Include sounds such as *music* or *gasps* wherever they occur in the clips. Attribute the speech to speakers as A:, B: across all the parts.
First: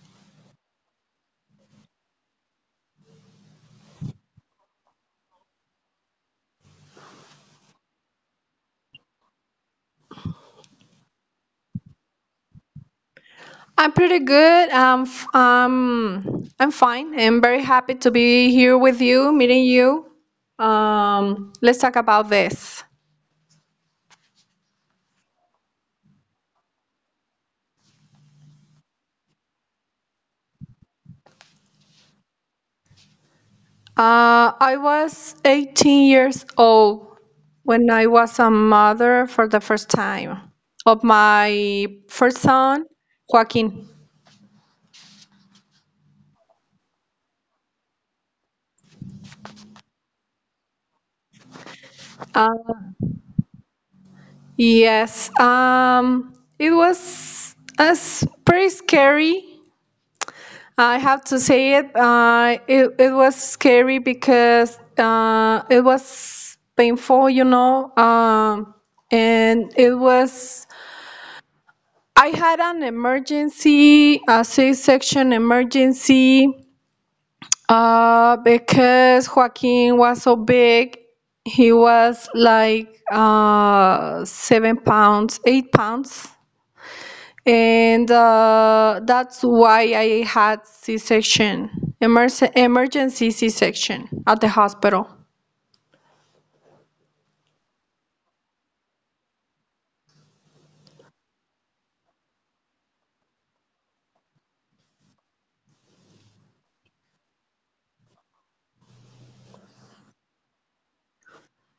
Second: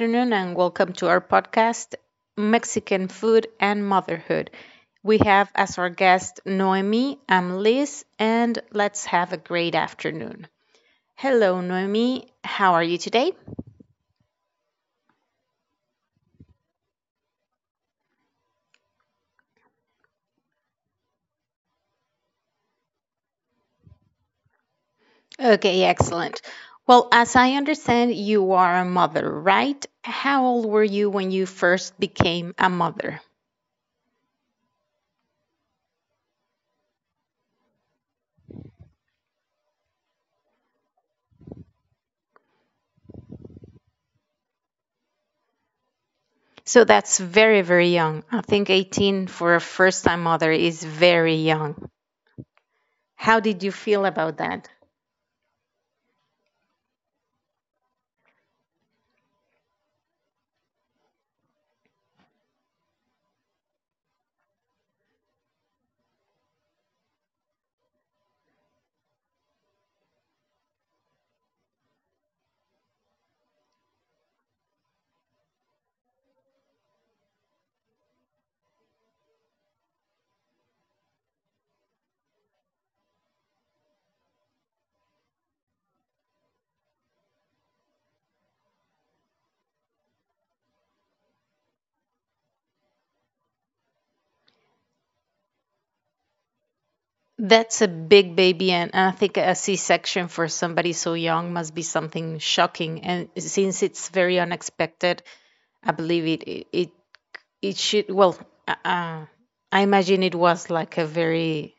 A: afternoon, and welcome to our podcast, Mexican Food and Motherhood. We have as our guest Noemi, I'm Liz, and let's have a great afternoon. Hello, Noemi. How are you today?
B: I'm pretty good. I'm fine. I'm very happy to be here with you, meeting you. Let's talk about this.
A: Okay, excellent. Well, as I understand, you are a mother, right? How old were you when you first became a mother?
B: I was 18 years old when I was a mother for the first time of my first son, Joaquin.
A: So that's very, very young. I think 18 for a first time mother is very young.
B: Uh,
A: How did you feel about that?
B: yes, um, it was pretty scary, I have to say it. It was scary because it was painful, you know. And it was. I had an emergency, a C-section emergency, because Joaquin was so big. He was like 7 pounds, 8 pounds, and that's why I had C-section, emergency C-section at the hospital.
A: That's a big baby, and I think a C-section for somebody so young must be something shocking. And since it's very unexpected, I believe it should. Well, uh, uh, I imagine it was like a very,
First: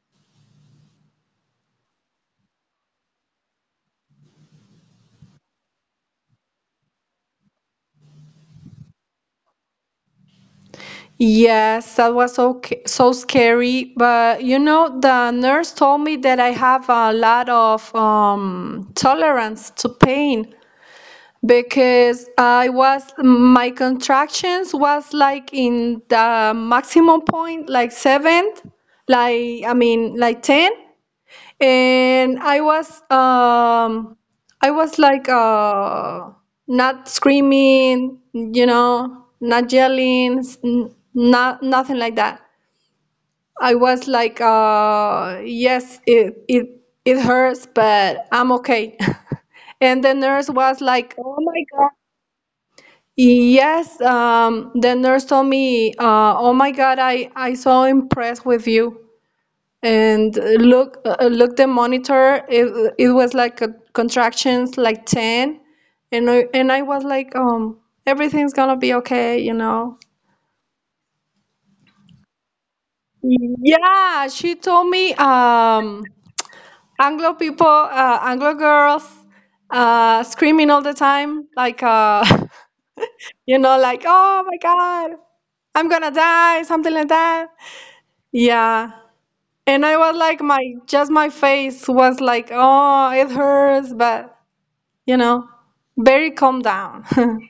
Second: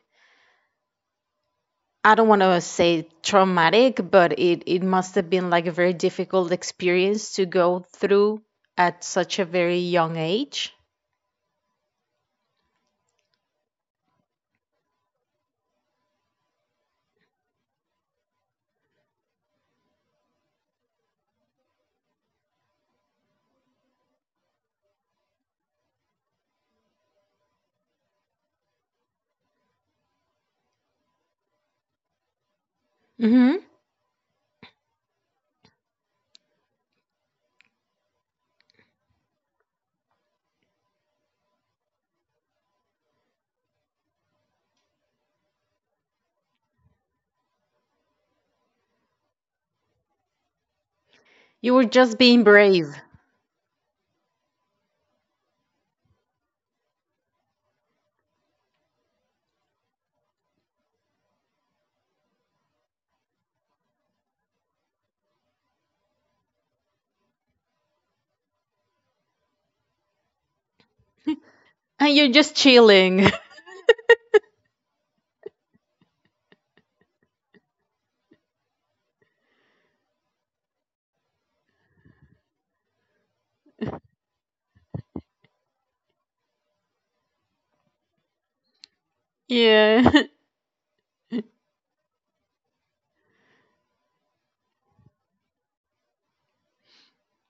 A: I don't want to say traumatic, but it must have been like a very difficult experience to go through at such a very young age.
B: Yes, that was so scary. But you know, the nurse told me that I have a lot of tolerance to pain because I was my contractions was like in the maximum point, like seventh, like like ten, and I was
A: Hmm.
B: I was like uh not screaming, you know, not yelling, not nothing like that. I was like yes, it hurts, but I'm okay. *laughs* And the nurse was like, "Oh my
A: You were
B: God!"
A: just being brave.
B: Yes, the nurse told me, "Oh my God, I so impressed with you." And look the monitor, it was like a contractions like 10, and I was like everything's gonna be okay, you know.
A: *laughs* And you're just chilling. *laughs*
B: Yeah, she told me anglo people, anglo girls screaming all the time like *laughs* you know, like, oh my God, I'm gonna die, something like that. Yeah. And I
A: Yeah.
B: was
A: *laughs*
B: like, my just my face was like, oh, it hurts, but you know, very calm down. *laughs*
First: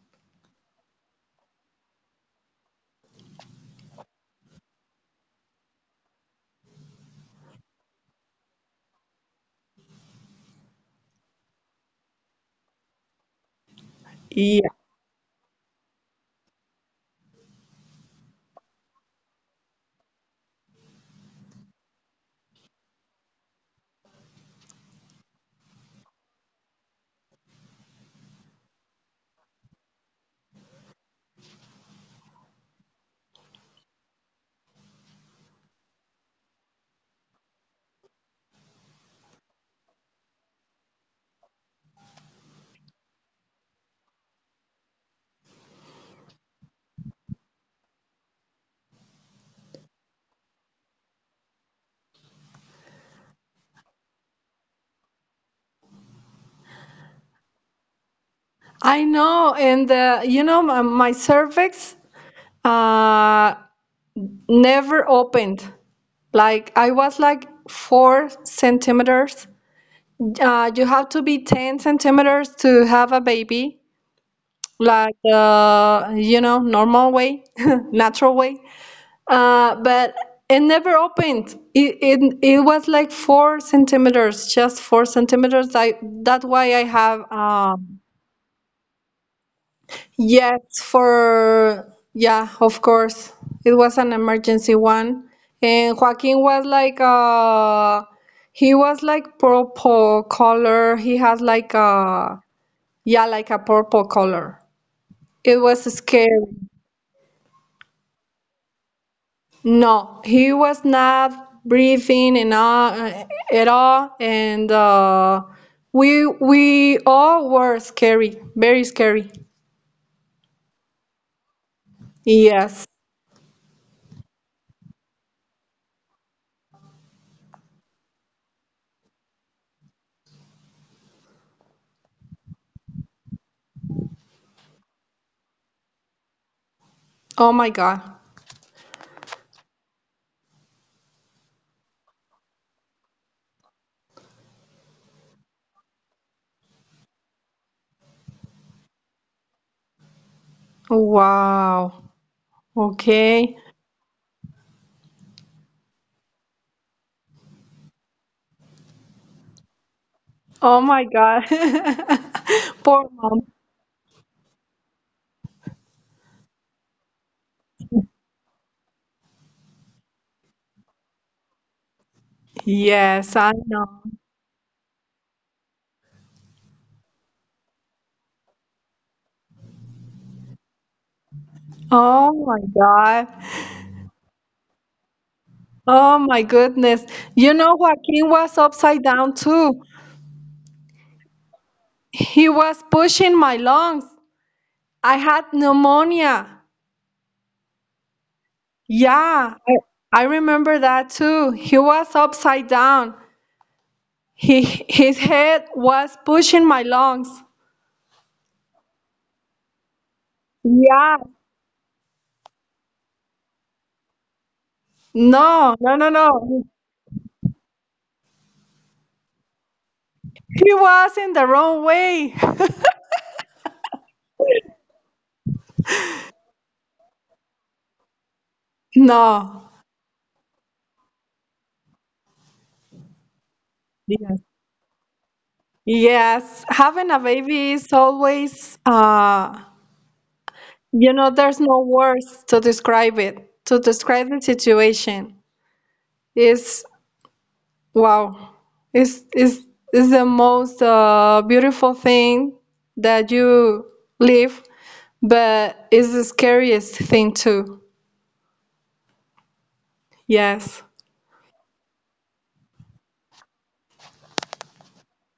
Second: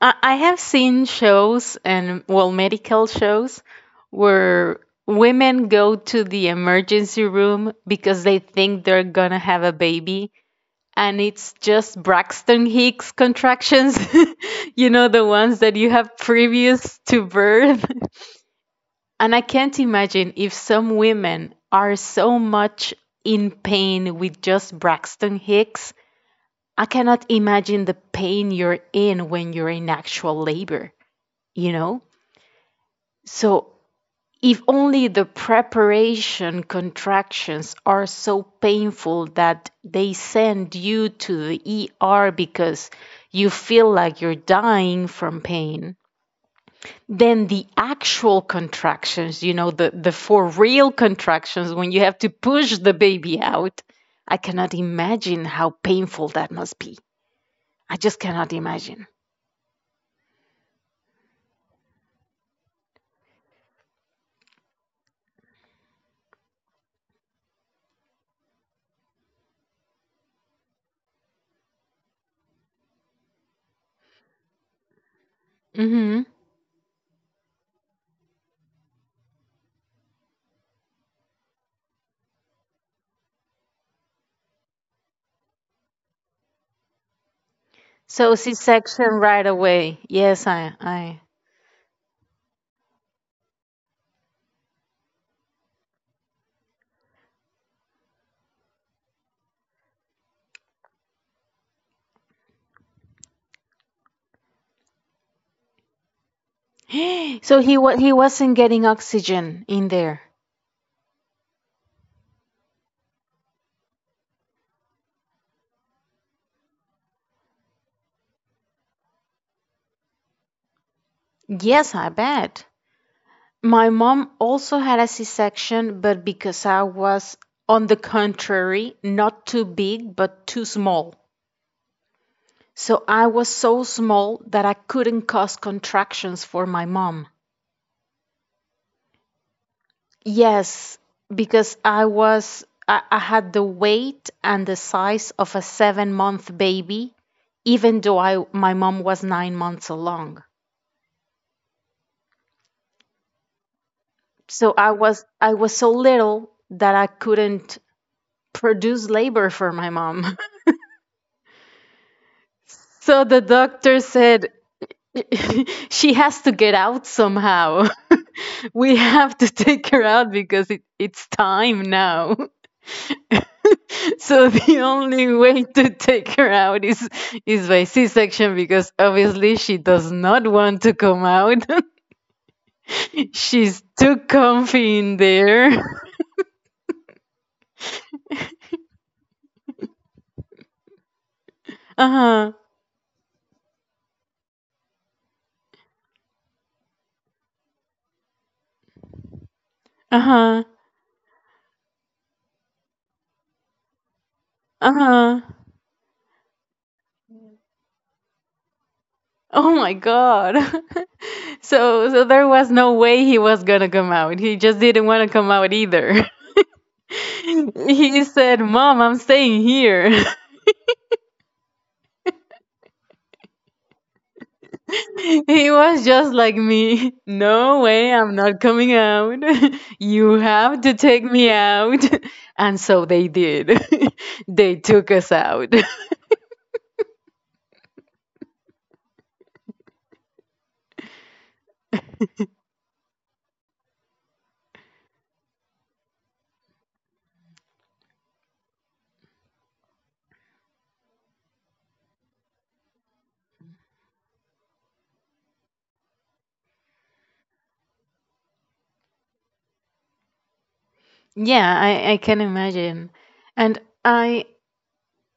A: I have seen shows and, well, medical shows where women go to the emergency room because they think they're gonna have a baby, and it's just Braxton Hicks contractions, *laughs*
B: Yeah.
A: you know, the ones that you have previous to birth. *laughs* And I can't imagine if some women are so much in pain with just Braxton Hicks. I cannot imagine the pain you're in when you're in actual labor, you know? So, if only the preparation contractions are so painful that they send you to the ER because you feel like you're dying from pain, then the actual contractions, you know, the for real contractions when you have to push the baby out, I cannot imagine how painful that must be. I just cannot
B: I
A: imagine.
B: know, and you know, my cervix uh, never opened. Like, I was like four centimeters. You have to be ten centimeters to have a baby, like
A: Hmm.
B: you know, normal way, *laughs* natural way. But it never opened. It was like four centimeters, just four centimeters. I that's why I have.
A: So C section right away. Yes,
B: Yes,
A: I.
B: for yeah, of course. It was an emergency one. And Joaquin was like purple color. He has like a, yeah, like a purple color. It was scary.
A: *gasps* So he was, he wasn't getting oxygen in there.
B: No, he was not breathing, and at all, and we all were scary, very scary.
A: Yes, I bet.
B: Yes.
A: My mom also had a C-section, but because I was, on the contrary, not too big but too small. So I was so small that I couldn't cause contractions for my mom.
B: Oh my God.
A: Yes, because I had the weight and the size of a 7-month baby, even though I, my mom was 9 months along.
B: Wow. Okay.
A: So I was so little that I couldn't produce labor for my mom.
B: Oh my God. *laughs*
A: *laughs*
B: Poor
A: So the
B: mom.
A: doctor said, *laughs* she has to get out somehow. *laughs* We have to take her out because it's time now.
B: Yes, I know.
A: *laughs* So the only way to take her out is by C-section, because obviously she does not want to come out.
B: Oh my God.
A: *laughs* She's too comfy in there.
B: Oh
A: *laughs*
B: my goodness. You know, Joaquin was upside down too. He
A: Uh-huh.
B: was pushing my lungs. I had pneumonia. Yeah, I
A: Uh-huh.
B: remember that too. He was upside down. He, his
A: Uh-huh.
B: head was pushing my lungs.
A: Oh my God. *laughs*
B: Yeah.
A: So so there was no way he was gonna come out. He just didn't want to come out
B: No, no, no,
A: either.
B: no.
A: *laughs* He said, "Mom, I'm staying here." *laughs*
B: He was in the wrong way.
A: He was just like me. *laughs* No way, I'm not coming out. *laughs*
B: No.
A: You have to take me out. *laughs* And so they did.
B: Yes.
A: *laughs* They took us out.
B: Yes, having a baby is always, you know, there's no words to describe it, to describe the situation. It's wow. It's, it's, it's the most beautiful thing that you live, but it's the scariest thing too. Yes.
A: *laughs* Yeah, I can imagine. And I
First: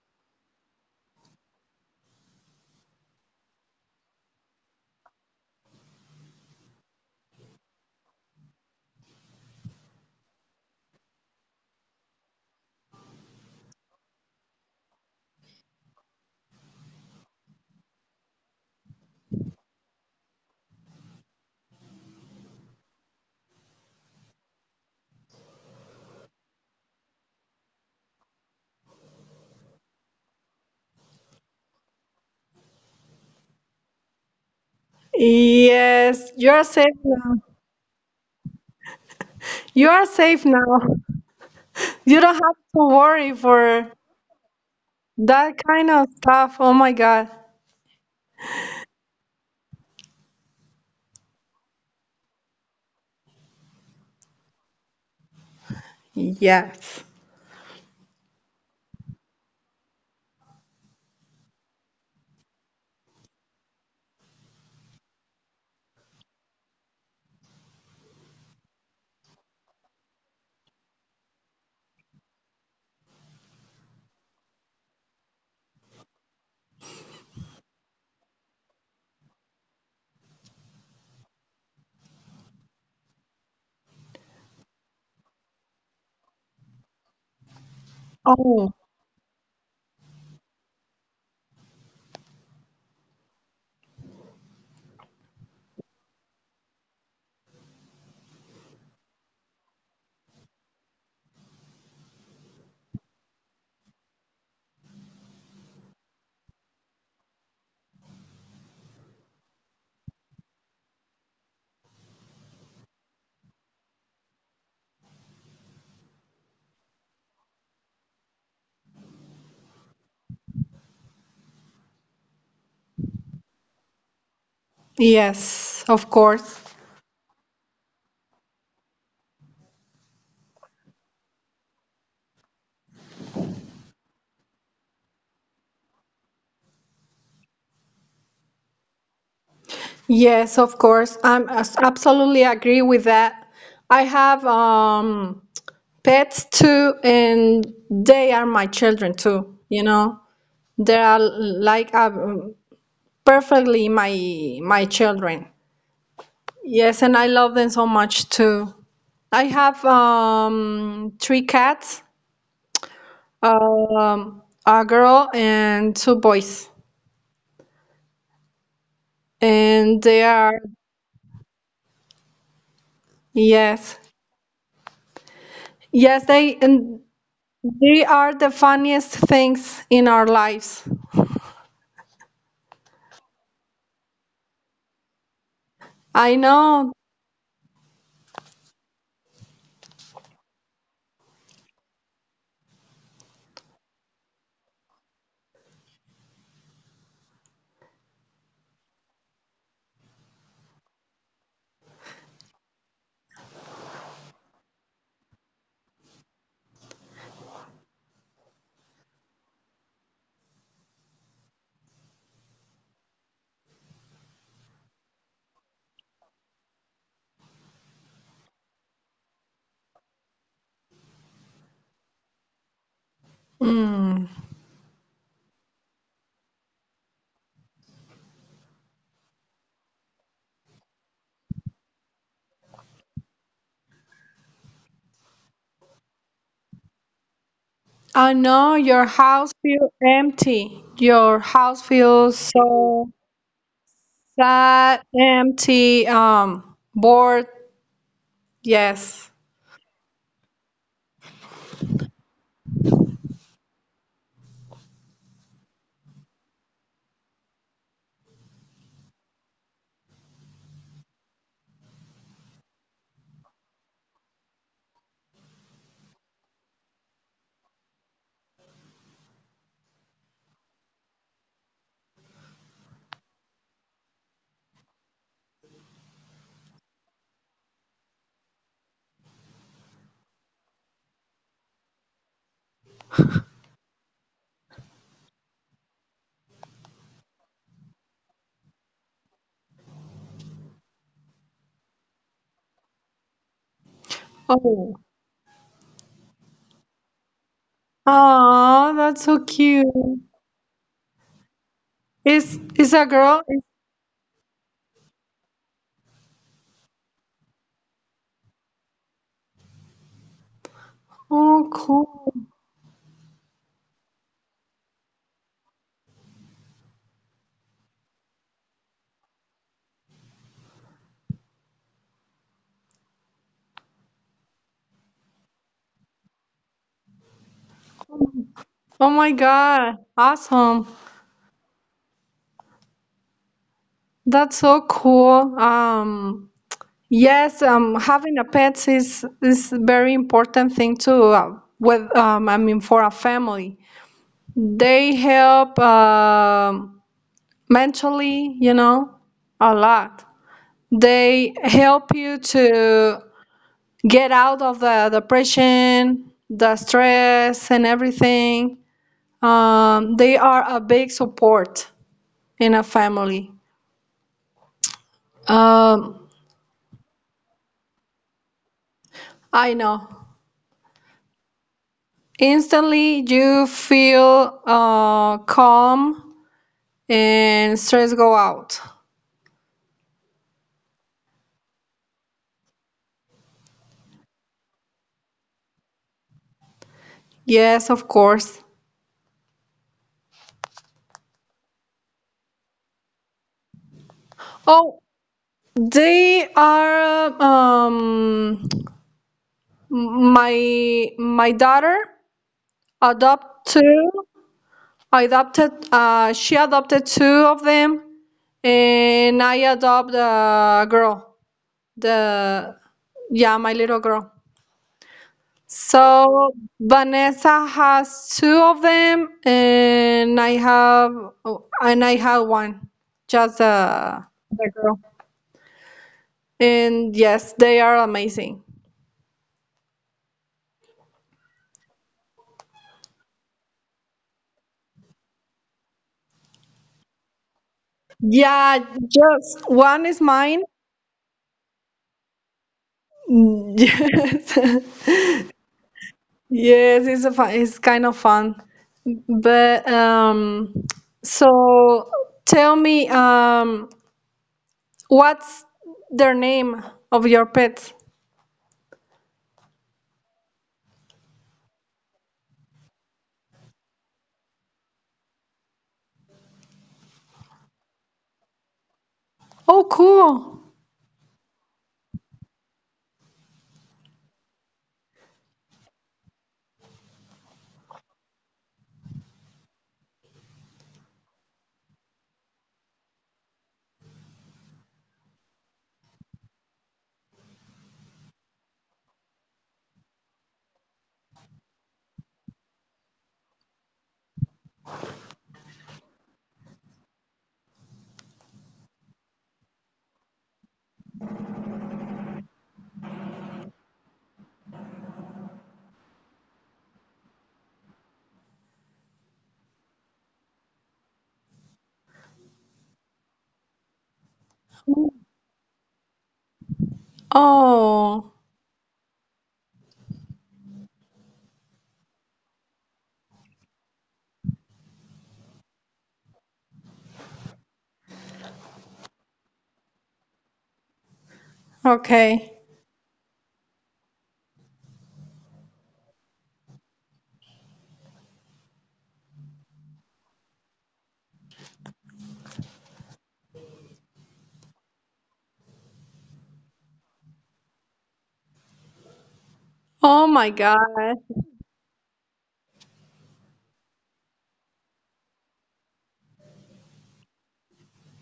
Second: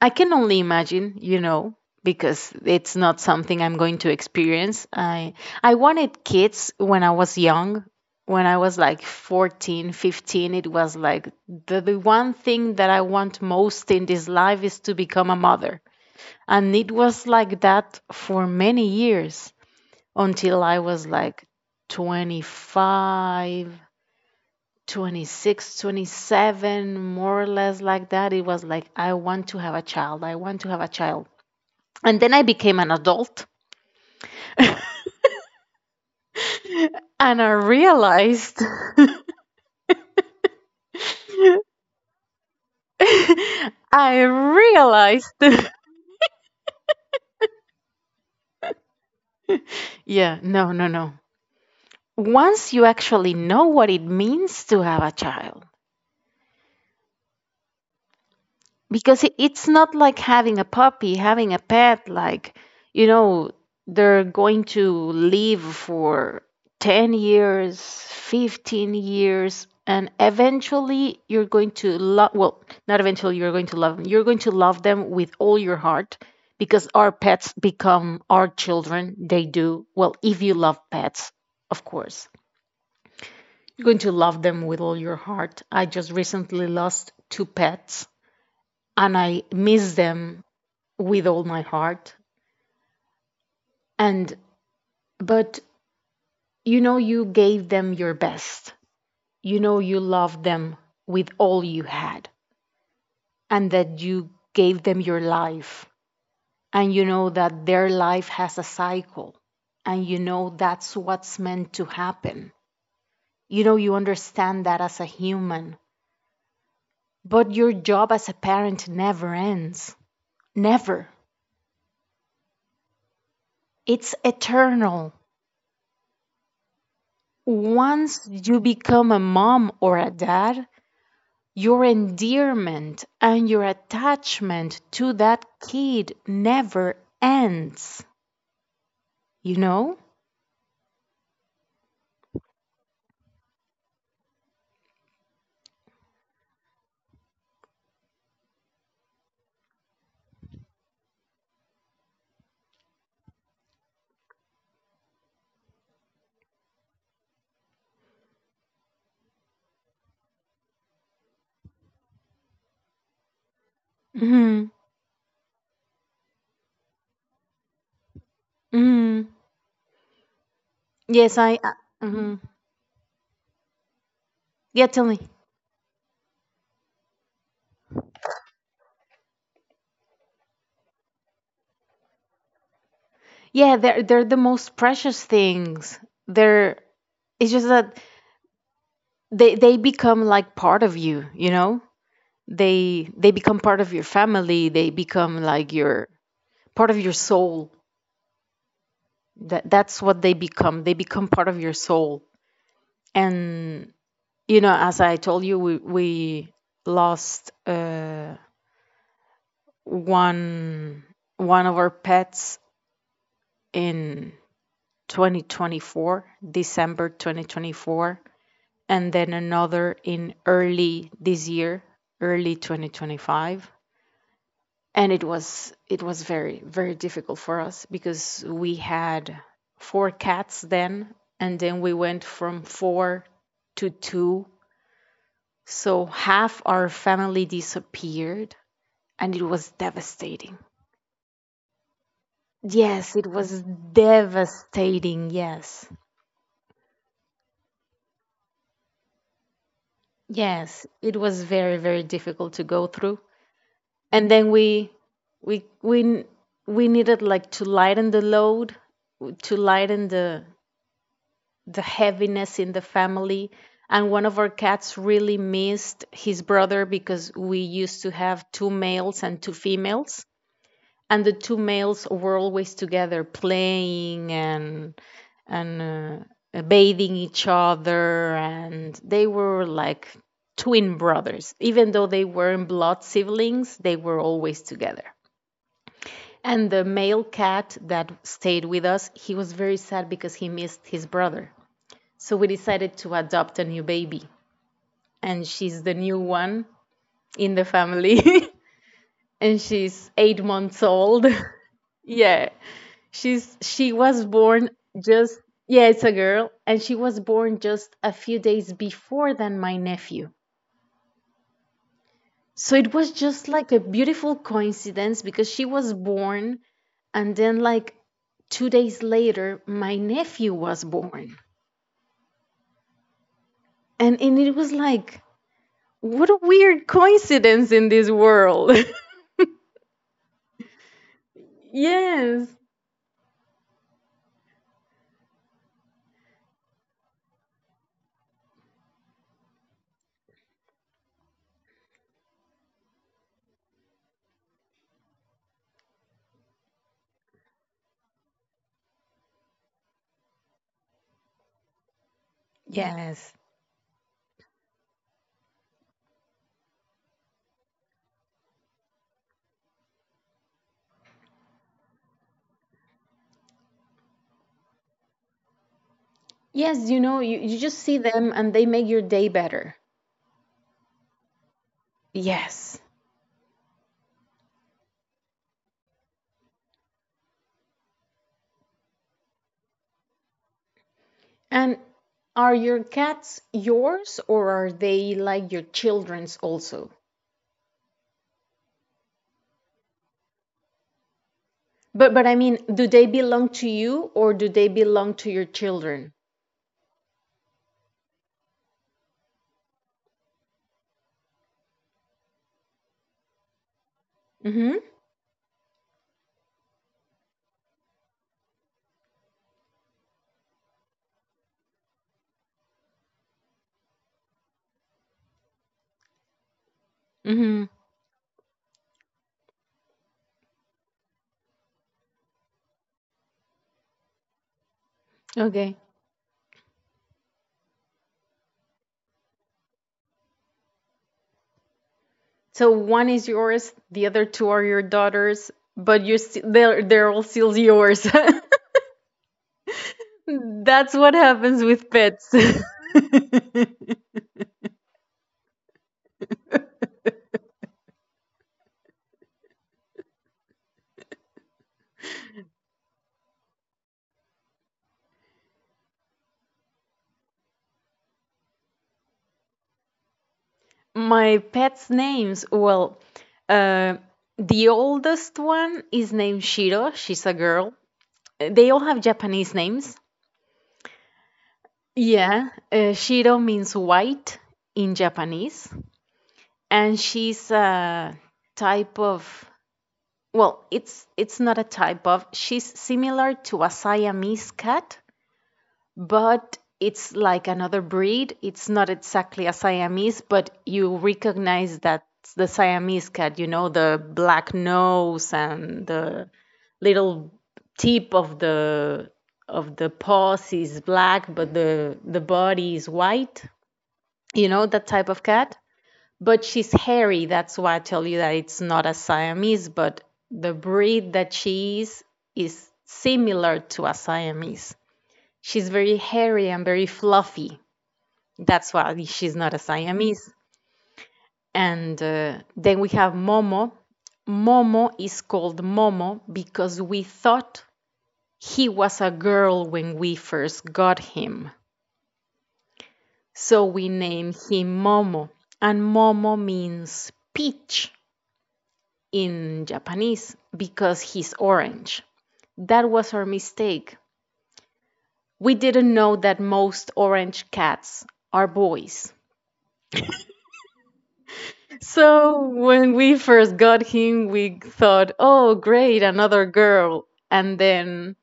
A: I can only imagine, you know, because it's not something I'm going to experience. I wanted kids when I was young. When I was like 14, 15, it was like the one thing that I want most in this life is to become a mother. And it was like that for many years until I was like 25, 26, 27, more or less like that. It was like, I want to have a child. I want to have a child. And then I became an adult
B: Yes, you are safe now.
A: and I realized,
B: You are safe now. You don't have to worry
A: *laughs*
B: for
A: I realized,
B: that
A: *laughs*
B: kind of stuff. Oh my God.
A: yeah, no, no, no. Once you actually know what it means to have a child,
B: Yes.
A: because it's not like having a puppy, having a pet, like, you know, they're going to live for 10 years, 15 years, and eventually you're going to love, well, not eventually you're going to love them, you're going to love them with all your heart, because our pets become our children. They do. Well, if you love pets, of course, you're going to love them with all your heart. I just recently lost two pets
B: Oh,
A: and I miss them with all my heart. And, but you know, you gave them your best. You know, you loved them with all you had, and that you gave them your life. And you know that their life has a cycle, and you know that's what's meant to happen. You know, you understand that as a human, but your job as a parent never ends. Never. It's eternal.
B: yes, of course.
A: Once you become a mom or a dad, your endearment and your attachment to that kid never ends, you know?
B: Yes, of course. Absolutely agree with that. I have pets too, and they are my children too. You know, they are like perfectly my children. Yes, and I love them so much too. I have three cats,
A: Hmm.
B: a girl and two boys,
A: Hmm.
B: and they are.
A: Yes, I. Mhm.
B: Yes.
A: Yeah, tell me.
B: Yes, they and they are the funniest things in our lives.
A: Yeah, they're the most precious things.
B: I
A: They're,
B: know.
A: it's just that they become like part of you, you know? They become part of your family, they become like your, part of your soul. That that's what they become. They become part of your soul. And you know, as I told you, we lost one one of our pets in 2024, December 2024, and then another in early this year, early 2025.
B: Mm,
A: And it was very very difficult for us because we had four cats then, and then we went from four to two. So half our family
B: I
A: disappeared,
B: know your
A: and it
B: house
A: was
B: feels
A: devastating.
B: empty. Your house feels so
A: Yes, it was
B: sad,
A: devastating. Yes.
B: empty, bored. Yes.
A: Yes, it was very, very difficult to go through. And then we we we needed like to lighten the load, to lighten the heaviness in the family. And one of our cats really missed his brother because we used to have two males and two females, and the two males were always together playing and bathing each other, and they were like twin brothers, even though they weren't blood siblings they were always together. And the male cat that stayed with us, he was very sad because he missed his brother. So we decided to adopt a new baby,
B: Oh.
A: and she's the new one in the family.
B: Oh, that's
A: *laughs*
B: so
A: And
B: cute.
A: she's 8 months old. *laughs* Yeah.
B: Is a girl?
A: She was born just, yeah, it's a girl, and she was born just a few days before than my nephew.
B: Oh, cool.
A: So it was just like a beautiful coincidence because she was born and then like 2 days later my nephew was born. And it was like, what a weird coincidence in this world.
B: Oh
A: *laughs*
B: my God. Awesome.
A: Yes.
B: That's so cool. Yes, having a pet is a very important thing too. For a family, they help mentally, you know, a lot. They help you to
A: Yes.
B: get out of the depression, the stress, and everything. They are a big support in a family. Um,
A: Yes, you know, you just see them and they make your day better.
B: I know.
A: Yes.
B: Instantly, you feel calm and stress go out.
A: And are your cats yours or are they like your children's also?
B: Yes, of course.
A: But I mean, do they belong to you or do they
B: Oh,
A: belong to your children?
B: they are my my daughter adopt two.
A: Mm-hmm.
B: I adopted, uh, she adopted two of them, and I adopt a girl. The Yeah, my little girl. So
A: Mm-hmm.
B: Vanessa has two of them, and I have, oh, and I have one, just the girl.
A: Okay.
B: And yes, they are amazing.
A: So one is yours, the other two are your daughters, but they're all still yours.
B: Yeah, just one is mine.
A: *laughs*
B: *laughs*
A: That's what happens with pets. *laughs*
B: Yes, yes, it's a fun, it's kind of fun. But so tell me, what's their name of your pets?
A: My pets' names, well, uh, the oldest one is named Shiro. She's a girl. They all have Japanese
B: Oh,
A: names.
B: cool.
A: Yeah, Shiro means white in Japanese, and she's a type of, well, it's not a type of. She's similar to a Siamese cat, but it's like another breed. It's not exactly a Siamese, but you recognize that the Siamese cat, you know, the black nose and the little tip of the paws is black, but the body is white. You know that type of cat. But she's hairy. That's why I tell you that it's not a Siamese, but the breed that she is similar to a Siamese. She's very hairy and very fluffy.
B: Oh,
A: That's why she's not a Siamese. And then we have Momo. Momo is called Momo because we thought he was a girl when we first got him.
B: okay.
A: So we named him Momo. And Momo means peach in Japanese because he's orange. That was our mistake. We didn't know that most orange cats are boys.
B: Oh my God.
A: So when we first got him, we thought, "Oh, great, another girl." And then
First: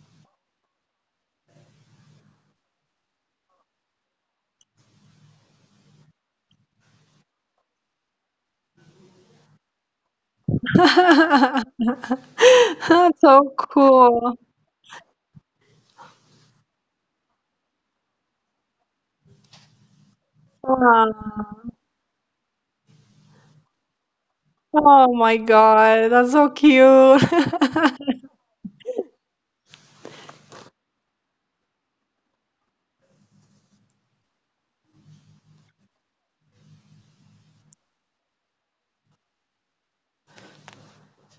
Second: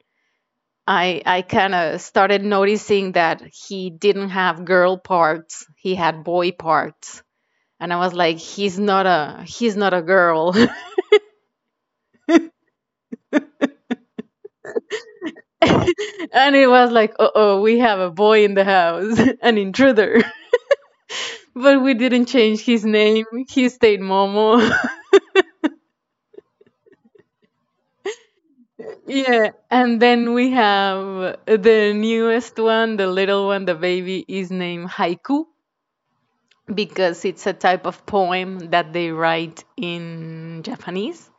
A: I kind of started noticing that he didn't have girl parts. He had boy parts. And I was like, "He's not a, he's not a girl." *laughs*
B: *laughs* That's so cool.
A: And it was like, "Uh-oh, we have a boy in the house, *laughs* an intruder." *laughs*
B: Wow.
A: But we didn't change his name. He stayed Momo.
B: Oh my
A: *laughs*
B: God. That's so cute. *laughs*
A: Yeah, and then we have the newest one, the little one, the baby is named Haiku, because it's a type of poem that they write in Japanese,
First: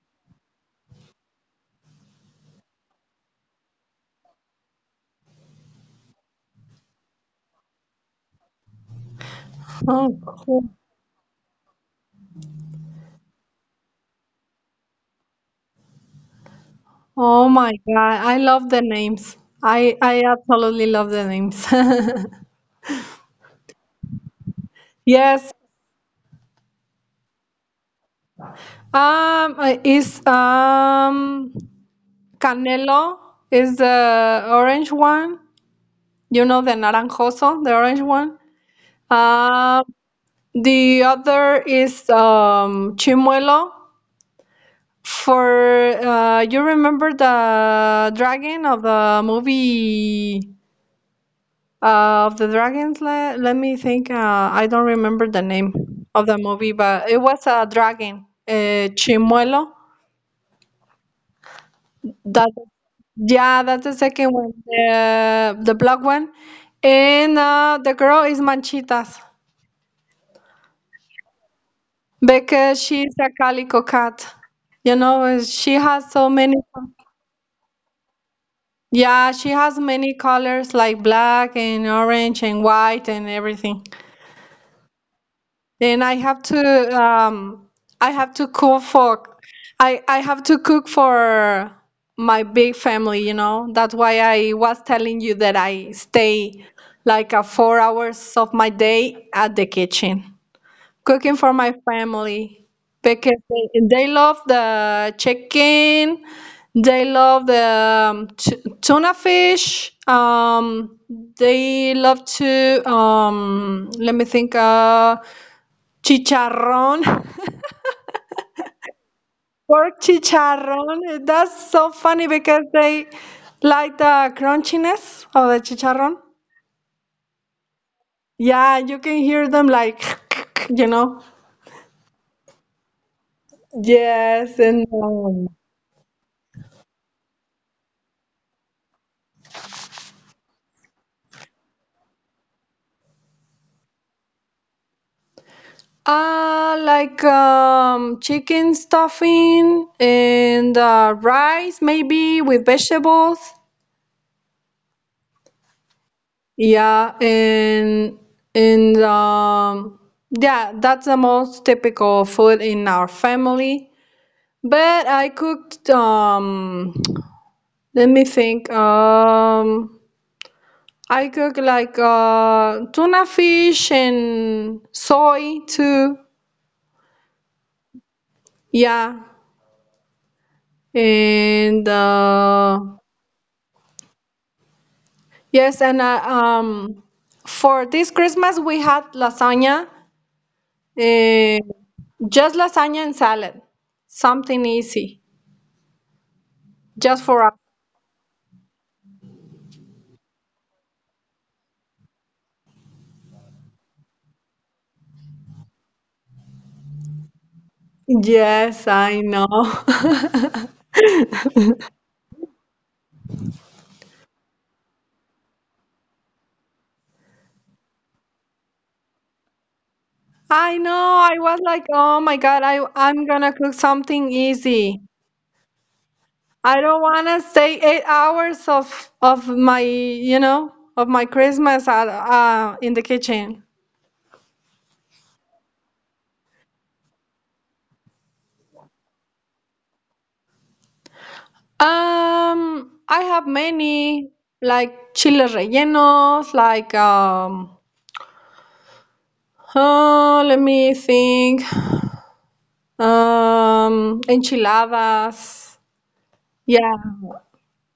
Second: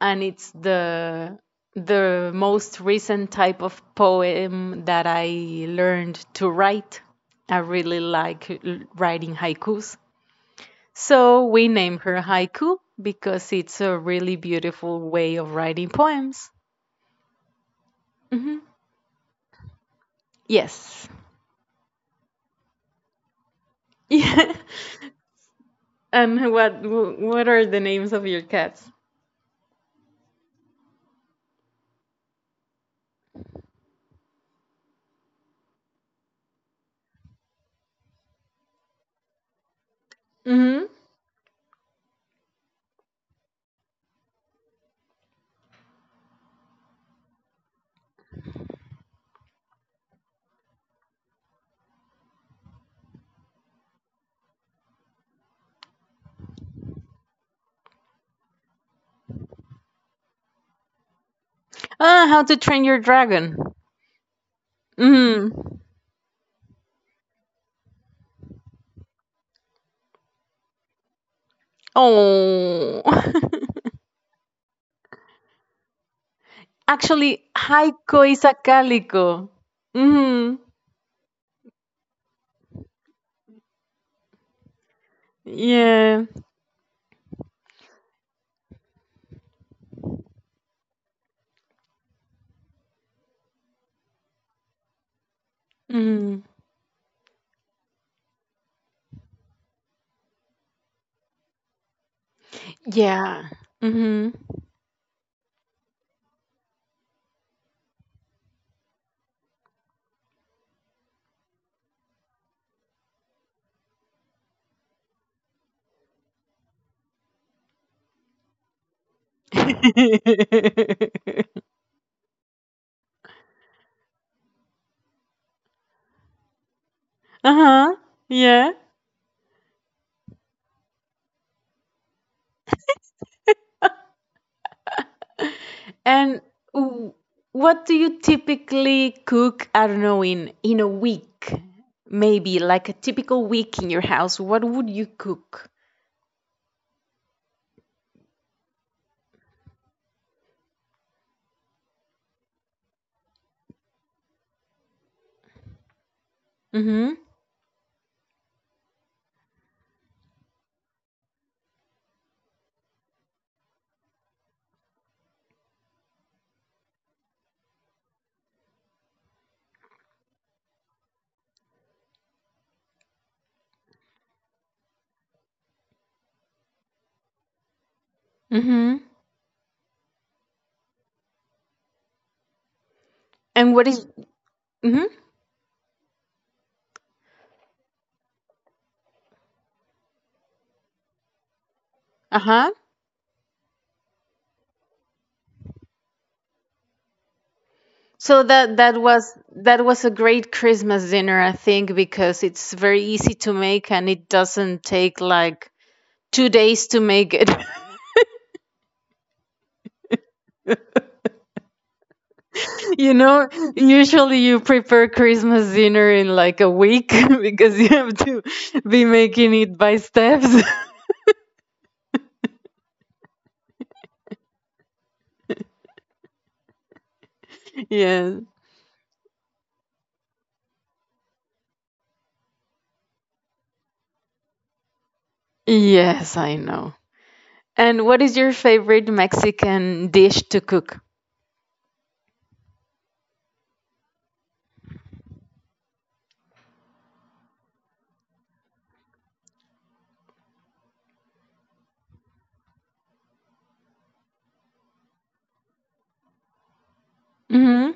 A: and it's the most recent type of poem that I learned to write. I really like writing haikus.
B: Oh, cool.
A: So we named her Haiku because it's a really beautiful way of writing poems.
B: Oh my God. I
A: Hmm.
B: love the names. I absolutely
A: Yes.
B: love the names. *laughs*
A: *laughs* Yeah.
B: Yes.
A: And what are the names of your cats?
B: Is Canelo is the orange one. You know the naranjoso, the orange one. Um.
A: Mm-hmm.
B: The other is Chimuelo. For you remember the dragon of the movie, of the dragons? Let me think. I don't remember the name of the movie, but it was a dragon, Chimuelo.
A: Ah, How
B: That
A: to Train Your Dragon.
B: Yeah, that's the second one,
A: Mm.
B: the black one, and the girl is Manchitas because
A: Oh.
B: she's a calico
A: *laughs*
B: cat. You know, she has so many.
A: Actually, Haiko is a
B: Yeah,
A: calico.
B: she has many
A: Mm.
B: colors like black and orange and white and everything. And
A: Yeah.
B: I have to cook for I have to cook for my big family, you know. That's why I was telling you that I
A: Mm.
B: stay like a 4 hours of my day at the kitchen. Cooking for my family because
A: Yeah.
B: they
A: Mm-hmm.
B: love the chicken, they love the tuna fish. They love to let me think. Chicharrón, *laughs* pork chicharrón. That's so funny because they like the crunchiness of the chicharrón.
A: *laughs* Uh-huh. Yeah.
B: Yeah, you can hear them like *laughs* you know. Yes, and.
A: And w- what do you typically cook? I don't know in a week, maybe like a typical week in your house. What would you cook?
B: Like chicken stuffing and rice, maybe with vegetables. Yeah,
A: Mm-hmm.
B: and yeah, that's the most typical food in our family. But I cooked let me think. I cook like tuna fish and soy too.
A: Mm-hmm.
B: Yeah, and
A: And what is? Mm-hmm.
B: yes, and for this Christmas we had lasagna, uh, just
A: Uh-huh.
B: lasagna and salad, something easy, just for us.
A: So that was that was a great Christmas dinner, I think, because it's very easy to make and it doesn't take like 2 days to make it. *laughs*
B: Yes, I know. *laughs*
A: You know, usually you prepare Christmas dinner in like a week *laughs* because you have to be making it by steps.
B: I know. I was like, oh my God, I'm gonna cook something easy. I don't wanna stay
A: *laughs*
B: eight
A: Yes.
B: hours of my, you know, of my Christmas at, in the kitchen.
A: Yes, I know. And what is your favorite Mexican dish to cook?
B: I have many like chile rellenos, like let me think, enchiladas. Yeah.
A: Hmm.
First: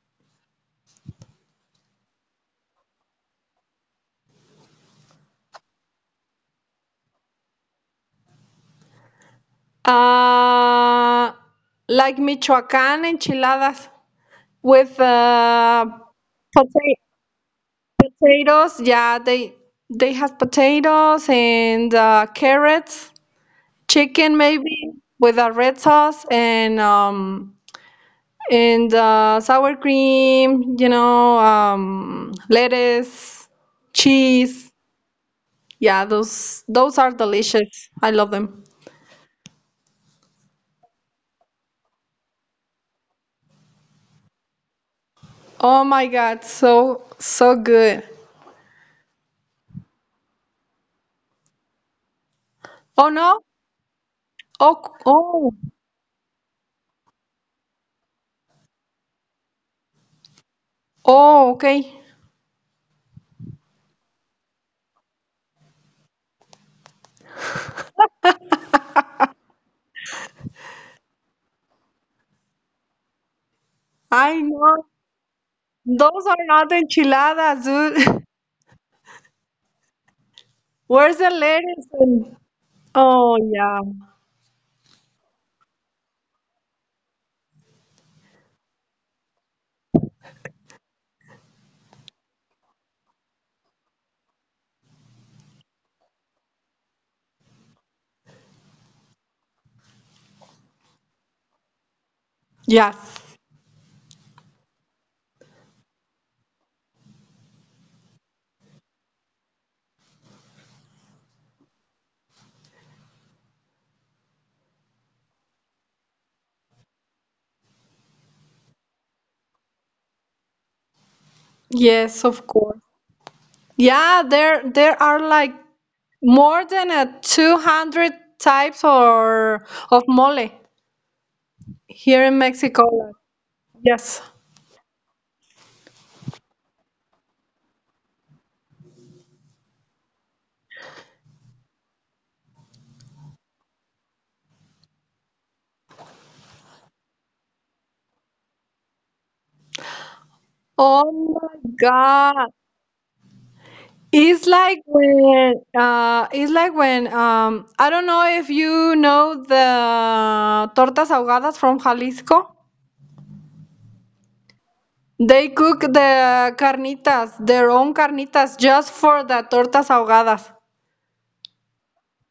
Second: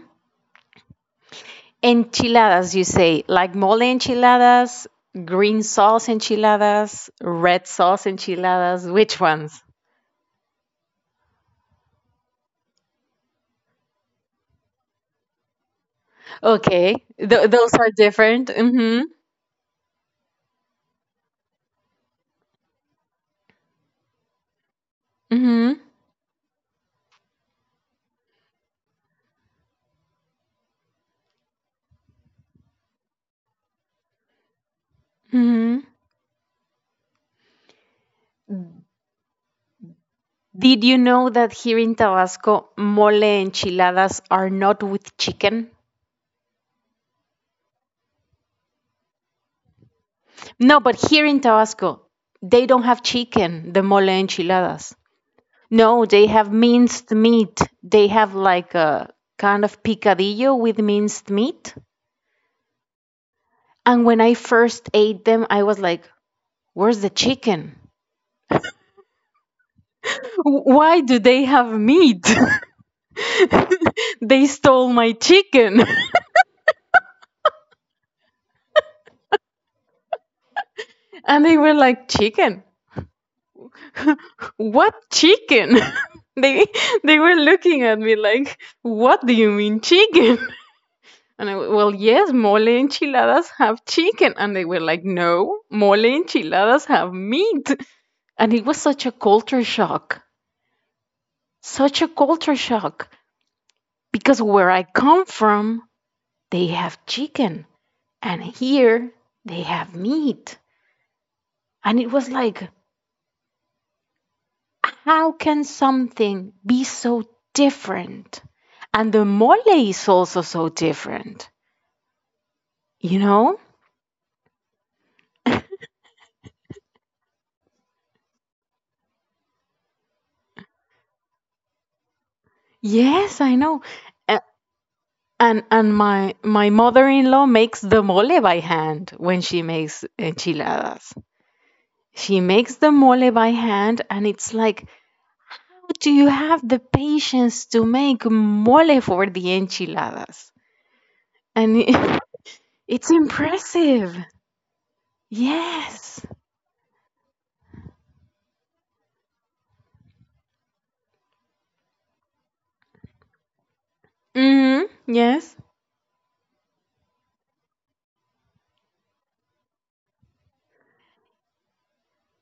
A: Enchiladas, you say, like mole enchiladas, green sauce enchiladas, red sauce enchiladas. Which ones?
B: Uh, like Michoacán enchiladas with pota-
A: Okay, those are different.
B: potatoes.
A: Mm-hmm.
B: Yeah, they have potatoes and carrots, chicken maybe with a red
A: Mm-hmm.
B: sauce and, sour cream, you know, lettuce, cheese.
A: Mm-hmm.
B: Yeah, those are delicious. I love them.
A: Did you know that here in Tabasco, mole enchiladas are not with chicken?
B: Oh my God, so so good.
A: No, but here in Tabasco, they don't have
B: Oh no.
A: chicken, the mole
B: Oh c-
A: enchiladas.
B: oh
A: No, they have minced meat. They have like a kind of picadillo with minced
B: oh.
A: meat.
B: Okay.
A: And when I first ate them, I was like, where's the chicken? Why do they have meat? *laughs*
B: I
A: They
B: know
A: stole my chicken.
B: those are not enchiladas, dude. *laughs* Where's
A: *laughs*
B: the
A: And they were
B: lettuce?
A: like,
B: And,
A: chicken.
B: oh yeah.
A: What chicken? *laughs* they they were looking at me like, what do you mean chicken? *laughs* And I, well, yes, mole enchiladas have chicken. And they were like, no, mole enchiladas have meat. *laughs* And it was such a culture shock, such a culture shock,
B: Yes.
A: because where I come from, they have chicken, and here they have meat. And it was like, how can something be so different? And the mole is also so different,
B: Yes, of course.
A: you know?
B: Yeah, there are like more than a 200 types or of mole here in Mexico.
A: Yes, I know.
B: Yes.
A: A- and my mother-in-law makes the mole by hand when she makes enchiladas. She makes the mole by hand and it's like, how do you have the patience to make mole for the enchiladas?
B: Oh
A: And
B: my
A: it-
B: God.
A: *laughs* it's impressive. Yes.
B: It's like when I don't know if you know the tortas ahogadas from Jalisco.
A: Hmm. Yes.
B: They cook the carnitas, their own carnitas just for the tortas ahogadas.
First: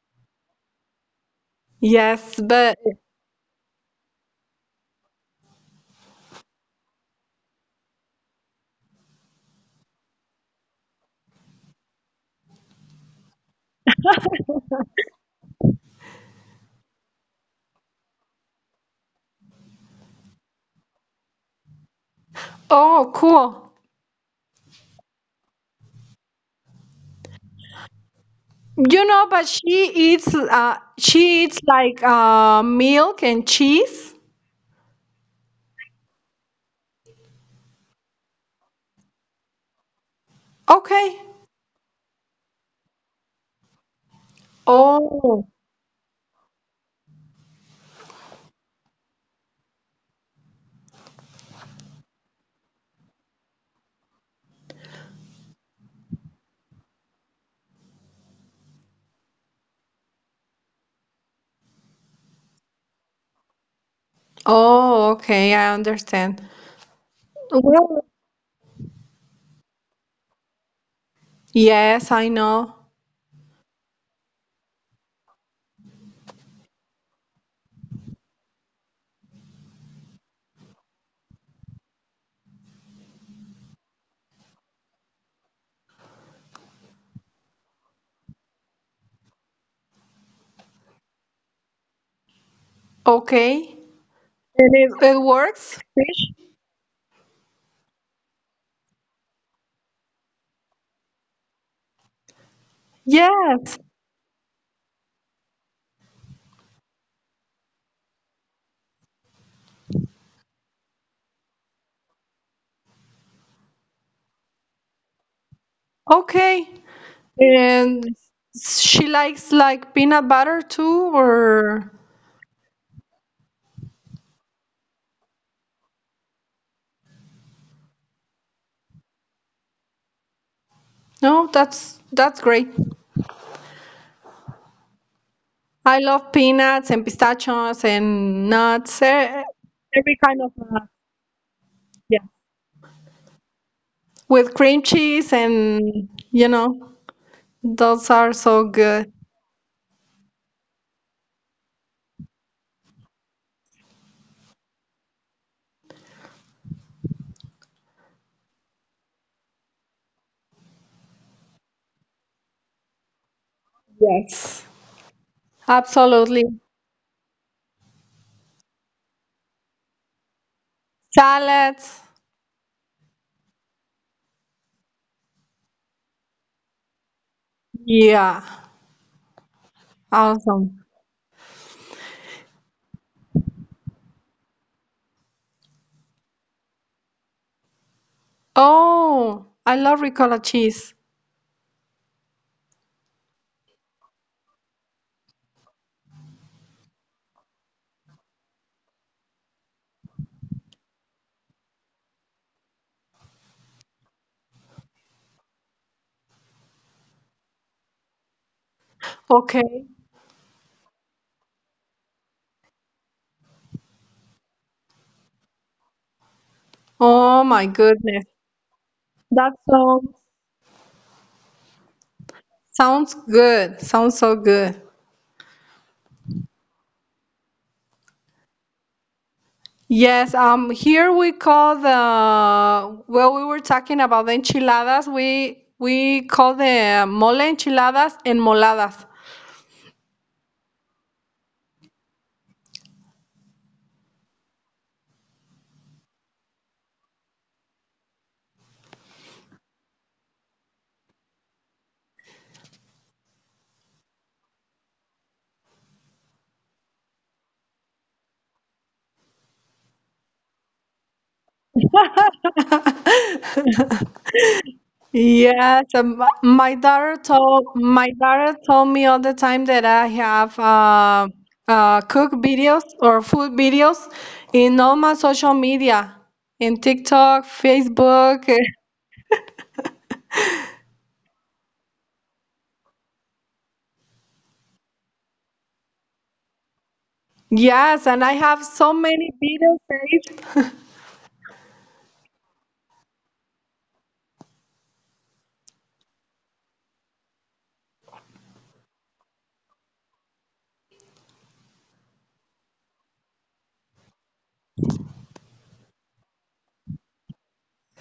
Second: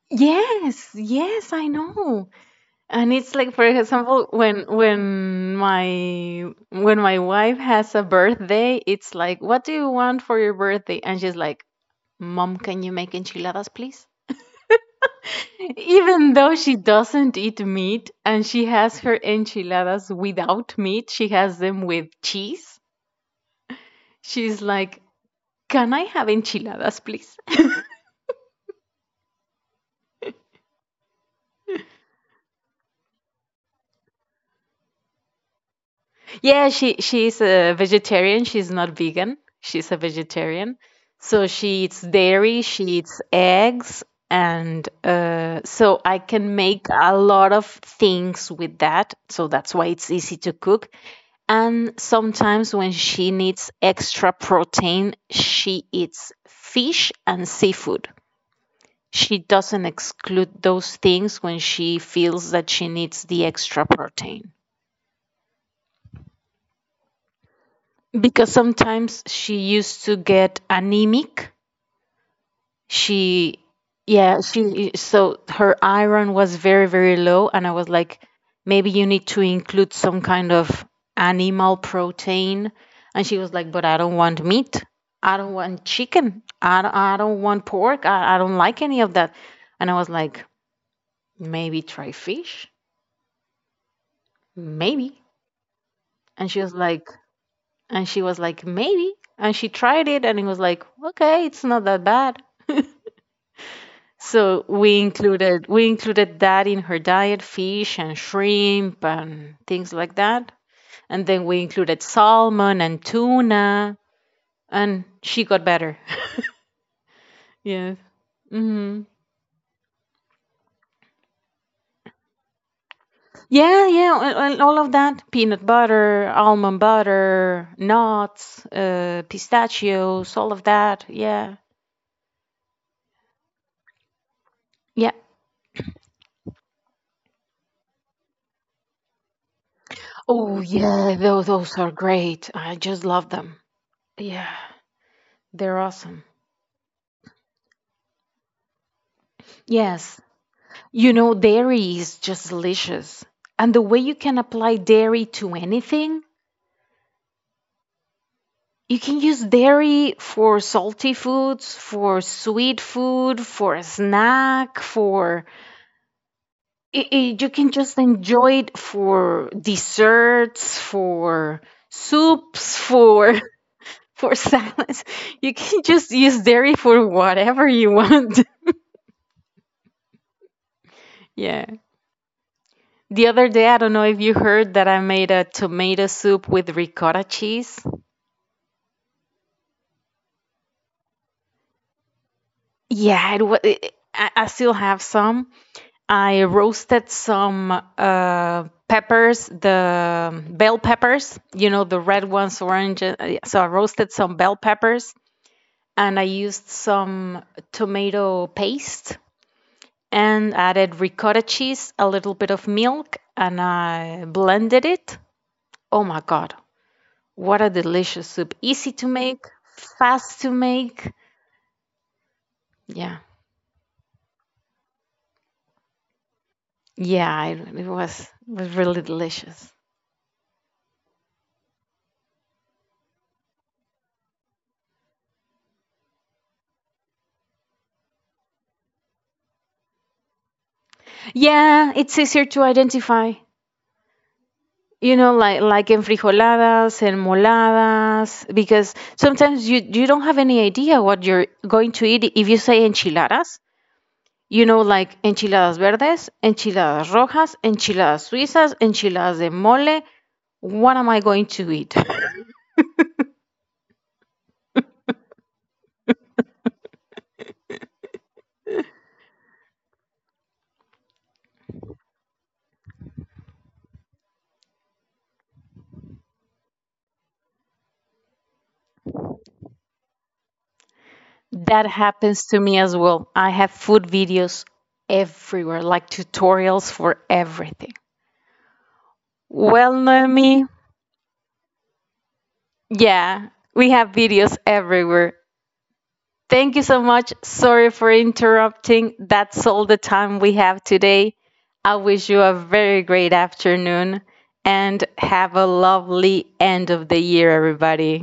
A: Yes, yes, I know.
B: Yes, but
A: And it's like, for example, when my wife has a birthday, it's like, what do you want for your birthday? And she's like, Mom, can you make enchiladas, please? Even though she doesn't eat meat and she has her enchiladas without meat, she has them with cheese.
B: oh, cool.
A: She's like, can I have enchiladas, please? *laughs*
B: You know, but she eats, she eats like, milk and cheese.
A: Yeah, she's a vegetarian. She's not vegan. She's a vegetarian.
B: Okay.
A: So she eats dairy, she eats eggs, and
B: Oh.
A: so I can make a lot of things with that. So that's why it's easy to cook. And sometimes when she needs extra protein, she eats fish and seafood. She doesn't exclude those things when she feels that she needs the extra protein.
B: Oh, okay, I understand. Well,
A: Because sometimes she used to get anemic.
B: yes, I know.
A: She, yeah, she, so her iron was very very low and I was like, maybe you need to include some kind of animal protein. And she was like, but I don't want meat, I don't want chicken, I don't want pork, I don't like any of that. And I was like, maybe try fish.
B: Okay. And it
A: Maybe.
B: works?
A: And she was like, and she was like, maybe. And she tried it and it was like, okay, it's not that bad. *laughs*
B: Yes.
A: So we included that in her diet, fish and shrimp and things like that. And then we included salmon and tuna and she got better.
B: Okay.
A: *laughs* Yes.
B: And
A: Hmm.
B: she likes like peanut butter too, or
A: Yeah, yeah, and all of that. Peanut butter, almond butter, nuts, pistachios, all of that.
B: no,
A: Yeah.
B: that's great.
A: Yeah.
B: I love peanuts and pistachios and nuts, every kind of
A: Oh
B: nut.
A: yeah, those are great. I just love them. Yeah,
B: With cream cheese, and
A: they're awesome.
B: you know those are so good.
A: Yes. You know, dairy is just delicious. And the way you can apply dairy to anything, you can use dairy for salty foods, for sweet food, for a
B: Yes,
A: snack, for
B: absolutely.
A: you can just enjoy it for desserts, for
B: Salads.
A: soups, for *laughs* for salads. You can just use dairy for whatever you want.
B: Yeah,
A: *laughs*
B: awesome.
A: Yeah. The other day, I don't know if you heard that I made a tomato soup with ricotta cheese.
B: Oh, I love ricotta cheese.
A: Yeah, it was. I still have some. I roasted some peppers, the bell peppers, you know, the red ones, orange. Yeah, so I roasted some bell peppers and I used some tomato paste
B: Okay.
A: and added ricotta cheese, a little bit of milk, and I blended it. Oh my God.
B: Oh
A: What
B: my
A: a
B: goodness.
A: delicious soup. Easy to make,
B: That sounds,
A: fast to make.
B: sounds
A: Yeah.
B: good, sounds so good.
A: Yeah, it was really delicious.
B: Yes, here we call the, well, we were talking about the enchiladas, we call the mole enchiladas and moladas.
A: Yeah, it's easier to identify. You know, like enfrijoladas and moladas, because sometimes you don't have any idea what you're going to eat if you say enchiladas. You know, like enchiladas verdes, enchiladas rojas, enchiladas suizas, enchiladas de mole. What am I going to eat? *laughs*
B: Yes, my my daughter told me all the time that I have cook videos or food videos in all my social media, in TikTok, Facebook. *laughs*
A: That happens to me as well. I have food videos everywhere, like tutorials for everything.
B: Yes, and I have so many videos
A: Well,
B: saved.
A: Noemi, yeah, we have videos everywhere. Thank you so much. Sorry for interrupting. That's all the time we have today. I wish you a very great afternoon and have a lovely end of the year, everybody.